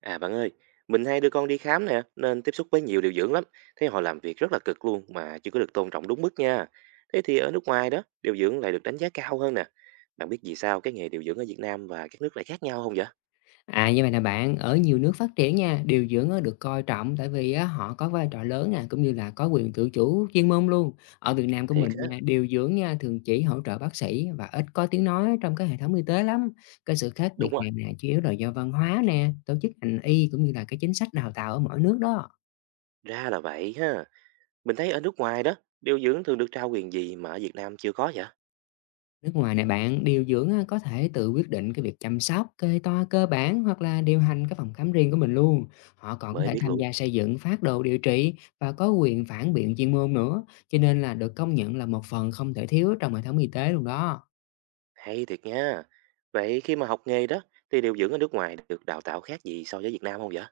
À bạn ơi, mình hay đưa con đi khám nè, nên tiếp xúc với nhiều điều dưỡng lắm. Thấy họ làm việc rất là cực luôn mà chưa có được tôn trọng đúng mức nha. Thế thì ở nước ngoài đó, điều dưỡng lại được đánh giá cao hơn nè. Bạn biết vì sao cái nghề điều dưỡng ở Việt Nam và các nước lại khác nhau không vậy? À, như vậy là bạn, ở nhiều nước phát triển nha, điều dưỡng á, được coi trọng tại vì á, họ có vai trò lớn nè, cũng như là có quyền tự chủ chuyên môn luôn. Ở Việt Nam của Thiệt mình á, nha, điều dưỡng nha thường chỉ hỗ trợ bác sĩ và ít có tiếng nói trong cái hệ thống y tế lắm. Cái sự khác đúng biệt rồi, này nè chủ yếu là do văn hóa nè, tổ chức ngành y cũng như là cái chính sách đào tạo ở mỗi nước đó. ra là vậy ha. Mình thấy ở nước ngoài đó, điều dưỡng thường được trao quyền gì mà ở Việt Nam chưa có vậy? Nước ngoài này bạn, điều dưỡng á, có thể tự quyết định cái việc chăm sóc, kê toa cơ bản hoặc là điều hành cái phòng khám riêng của mình luôn. Họ còn có Mới thể biết tham luôn. gia xây dựng phát đồ điều trị và có quyền phản biện chuyên môn nữa, cho nên là được công nhận là một phần không thể thiếu trong hệ thống y tế luôn đó. Hay thiệt nha. Vậy khi mà học nghề đó, thì điều dưỡng ở nước ngoài được đào tạo khác gì so với Việt Nam không vậy?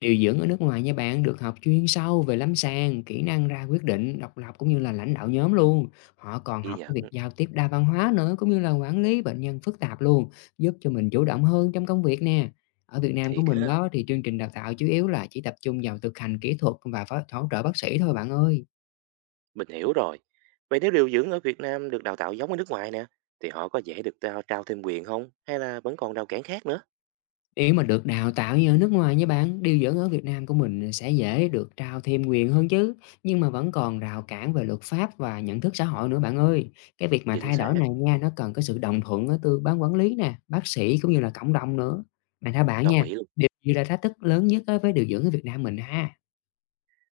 Điều dưỡng ở nước ngoài nha bạn được học chuyên sâu về lâm sàng, kỹ năng ra quyết định, độc lập cũng như là lãnh đạo nhóm luôn. Họ còn Ghi học cái nhận, việc giao tiếp đa văn hóa nữa cũng như là quản lý bệnh nhân phức tạp luôn, giúp cho mình chủ động hơn trong công việc nè. Ở Việt Nam của thiệt mình ha. đó thì chương trình đào tạo chủ yếu là chỉ tập trung vào thực hành kỹ thuật và hỗ trợ bác sĩ thôi bạn ơi. Mình hiểu rồi. Vậy nếu điều dưỡng ở Việt Nam được đào tạo giống ở nước ngoài nè, thì họ có dễ được trao thêm quyền không? Hay là vẫn còn rào cản khác nữa? Nếu mà được đào tạo như ở nước ngoài nha bạn, điều dưỡng ở Việt Nam của mình sẽ dễ được trao thêm quyền hơn chứ, nhưng mà vẫn còn rào cản về luật pháp và nhận thức xã hội nữa bạn ơi. Cái việc mà Chính thay xác, đổi này nha, nó cần cái sự đồng thuận ở từ ban quản lý nè, bác sĩ cũng như là cộng đồng nữa. Mà theo bạn đồng nha, ý luôn. điều gì là thách thức lớn nhất á với điều dưỡng ở Việt Nam mình ha?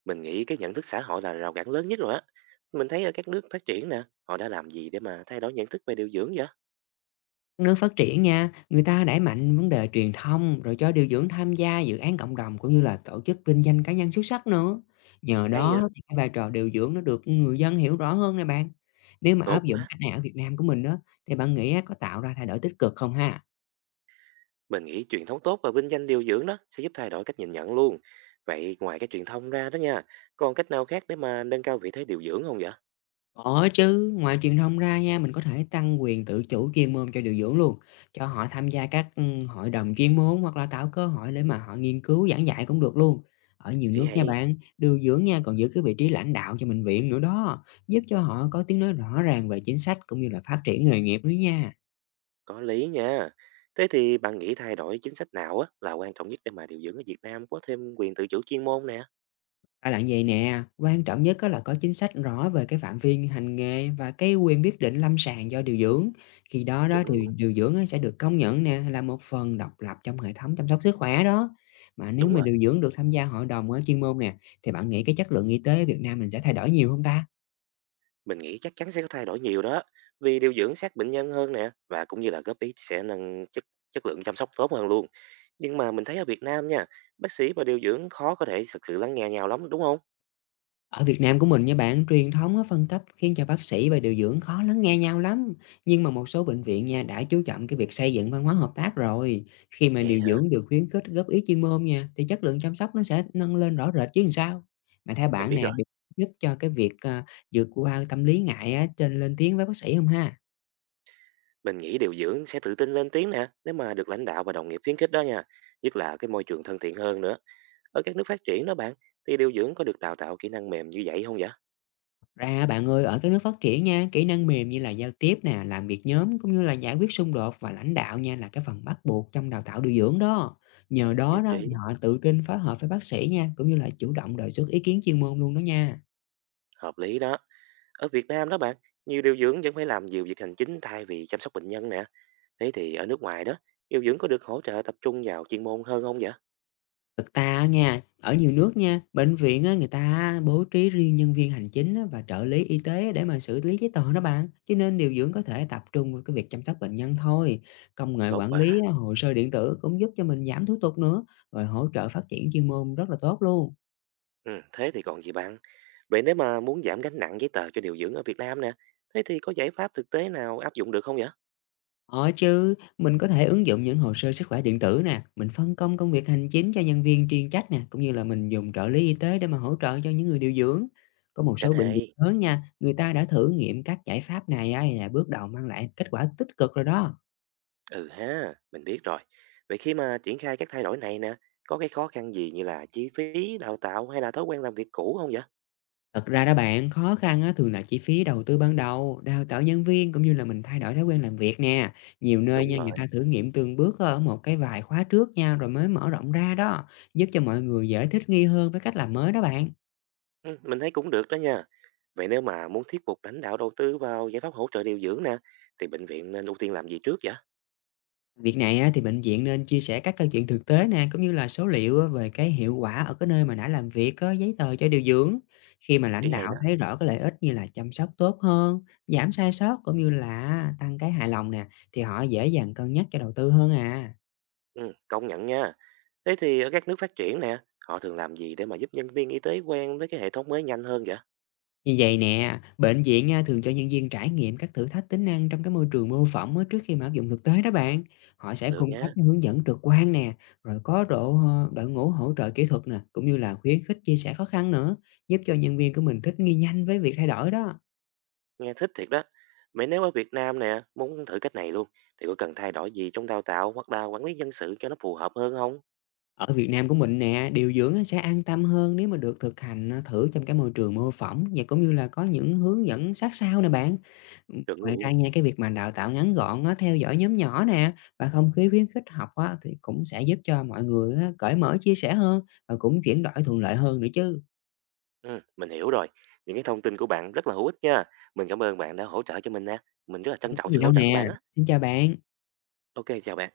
Mình nghĩ cái nhận thức xã hội là rào cản lớn nhất rồi á. Mình thấy ở các nước phát triển nè, họ đã làm gì để mà thay đổi nhận thức về điều dưỡng vậy? Nước phát triển nha, người ta đẩy mạnh vấn đề truyền thông rồi cho điều dưỡng tham gia dự án cộng đồng cũng như là tổ chức vinh danh cá nhân xuất sắc nữa. Nhờ Hay đó vậy? thì cái vai trò điều dưỡng nó được người dân hiểu rõ hơn nè bạn. Nếu mà Tốt áp dụng quá. cách này ở Việt Nam của mình đó thì bạn nghĩ á, có tạo ra thay đổi tích cực không ha? Mình nghĩ truyền thống tốt và vinh danh điều dưỡng đó sẽ giúp thay đổi cách nhìn nhận luôn. Vậy ngoài cái truyền thông ra đó nha, còn cách nào khác để mà nâng cao vị thế điều dưỡng không vậy? Có chứ, ngoài truyền thông ra nha, mình có thể tăng quyền tự chủ chuyên môn cho điều dưỡng luôn, cho họ tham gia các, hội đồng chuyên môn hoặc là tạo cơ hội để mà họ nghiên cứu giảng dạy cũng được luôn. Ở nhiều Ý nước nha hay. bạn, điều dưỡng nha còn giữ cái vị trí lãnh đạo cho bệnh viện nữa đó, giúp cho họ có tiếng nói rõ ràng về chính sách cũng như là phát triển nghề nghiệp nữa nha. Có lý nha. Thế thì bạn nghĩ thay đổi chính sách nào á là quan trọng nhất để mà điều dưỡng ở Việt Nam có thêm quyền tự chủ chuyên môn nè? Ra là vậy nè, quan trọng nhất á là có chính sách rõ về cái phạm vi hành nghề và cái quyền quyết định lâm sàng do điều dưỡng. Khi đó đó Chuẩn thì luôn. điều dưỡng á sẽ được công nhận nè là một phần độc lập trong hệ thống chăm sóc sức khỏe đó. Mà nếu Đúng mà rồi, điều dưỡng được tham gia hội đồng ở chuyên môn nè, thì bạn nghĩ cái chất lượng y tế Việt Nam mình sẽ thay đổi nhiều không ta? mình nghĩ chắc chắn sẽ có thay đổi nhiều đó. Vì điều dưỡng sát bệnh nhân hơn nè và cũng như là góp ý sẽ nâng chất chất lượng chăm sóc tốt hơn luôn. Nhưng mà mình thấy ở Việt Nam nha, bác sĩ và điều dưỡng khó có thể thực sự lắng nghe nhau lắm đúng không? Ở Việt Nam của mình nha bạn, truyền thống á, phân cấp khiến cho bác sĩ và điều dưỡng khó lắng nghe nhau lắm. Nhưng mà một số bệnh viện nha đã chú trọng cái việc xây dựng văn hóa hợp tác rồi. Khi mà Vậy điều hả? dưỡng được khuyến khích góp ý chuyên môn nha, thì chất lượng chăm sóc nó sẽ nâng lên rõ rệt chứ làm sao. Mà theo Mình bạn biết nè, rồi. điều giúp cho cái việc vượt qua tâm lý ngại á, trên lên tiếng với bác sĩ không ha? Mình nghĩ điều dưỡng sẽ tự tin lên tiếng nè, nếu mà được lãnh đạo và đồng nghiệp khuyến khích đó nha. Nhất là cái môi trường thân thiện hơn nữa. Ở các nước phát triển đó bạn, thì điều dưỡng có được đào tạo kỹ năng mềm như vậy không vậy? Ra á bạn ơi, ở các nước phát triển nha, kỹ năng mềm như là giao tiếp nè, làm việc nhóm cũng như là giải quyết xung đột và lãnh đạo nha là cái phần bắt buộc trong đào tạo điều dưỡng đó. Nhờ đó Nhất đó trí, thì họ tự tin phối hợp với bác sĩ nha, cũng như là chủ động đề xuất ý kiến chuyên môn luôn đó nha. hợp lý đó. Ở Việt Nam đó bạn, nhiều điều dưỡng vẫn phải làm nhiều việc hành chính thay vì chăm sóc bệnh nhân nè. Thế thì ở nước ngoài đó, điều dưỡng có được hỗ trợ tập trung vào chuyên môn hơn không vậy? Thực ra á nha, ở nhiều nước nha, bệnh viện á, người ta bố trí riêng nhân viên hành chính á, và trợ lý y tế để mà xử lý giấy tờ đó bạn. Cho nên điều dưỡng có thể tập trung vào cái việc chăm sóc bệnh nhân thôi. Công nghệ Tốt quản lý quá. á, hồ sơ điện tử cũng giúp cho mình giảm thủ tục nữa, rồi hỗ trợ phát triển chuyên môn rất là tốt luôn. Ừ, thế thì còn gì bạn? Vậy nếu mà muốn giảm gánh nặng giấy tờ cho điều dưỡng ở Việt Nam nè, thế thì có giải pháp thực tế nào áp dụng được không vậy? Có chứ, mình có thể ứng dụng những hồ sơ sức khỏe điện tử nè, mình phân công công việc hành chính cho nhân viên chuyên trách nè, cũng như là mình dùng trợ lý y tế để mà hỗ trợ cho những người điều dưỡng. Có một Cả số bệnh viện hay. lớn nha, người ta đã thử nghiệm các giải pháp này á, là bước đầu mang lại kết quả tích cực rồi đó. Ừ ha, mình biết rồi. Vậy khi mà triển khai các thay đổi này nè, có cái khó khăn gì như là chi phí, đào tạo hay là thói quen làm việc cũ không vậy? Thật ra đó bạn, khó khăn á, thường là chi phí đầu tư ban đầu, đào tạo nhân viên cũng như là mình thay đổi thói quen làm việc nè. Nhiều nơi Đúng nha, người ta rồi. thử nghiệm từng bước ở một cái vài khóa trước nha, rồi mới mở rộng ra đó, giúp cho mọi người dễ thích nghi hơn với cách làm mới đó bạn. Ừ, mình thấy cũng được đó nha. Vậy nếu mà muốn thuyết phục lãnh đạo đầu tư vào giải pháp hỗ trợ điều dưỡng nè, thì bệnh viện nên ưu tiên làm gì trước vậy? Việc này á, thì bệnh viện nên chia sẻ các câu chuyện thực tế nè, cũng như là số liệu á, về cái hiệu quả ở cái nơi mà đã làm việc có giấy tờ cho điều dưỡng. Khi mà lãnh Ý hay đạo đó. thấy rõ cái lợi ích như là chăm sóc tốt hơn, giảm sai sót cũng như là tăng cái hài lòng nè, thì họ dễ dàng cân nhắc cho đầu tư hơn à. Ừ, công nhận nha. Thế thì ở các nước phát triển nè, họ thường làm gì để mà giúp nhân viên y tế quen với cái hệ thống mới nhanh hơn vậy? Như vậy nè, bệnh viện á, thường cho nhân viên trải nghiệm các thử thách tính năng trong cái môi trường mô phỏng á, trước khi mà áp dụng thực tế đó bạn. Họ sẽ Được cung cấp nha. cái hướng dẫn trực quan nè, rồi có đội ngũ hỗ trợ kỹ thuật nè, cũng như là khuyến khích chia sẻ khó khăn nữa, giúp cho nhân viên của mình thích nghi nhanh với việc thay đổi đó. Nghe thích thiệt đó. Vậy nếu ở Việt Nam nè, muốn thử cách này luôn, thì có cần thay đổi gì trong đào tạo hoặc là quản lý nhân sự cho nó phù hợp hơn không? Ở Việt Nam của mình nè, điều dưỡng sẽ an tâm hơn nếu mà được thực hành, thử trong cái môi trường mô phỏng và cũng như là có những hướng dẫn sát sao nè bạn. Chuẩn Ngoài ra luôn. nha, cái việc mà đào tạo ngắn gọn á, theo dõi nhóm nhỏ nè và không khí khuyến khích học á, thì cũng sẽ giúp cho mọi người á cởi mở chia sẻ hơn và cũng chuyển đổi thuận lợi hơn nữa chứ, Ừ, mình hiểu rồi. Những cái thông tin của bạn rất là hữu ích nha. Mình cảm ơn bạn đã hỗ trợ cho mình nè. Mình rất là trân không có trọng gì sự đâu hỗ trợ của nè. bạn á. Xin chào bạn. Ok, chào bạn.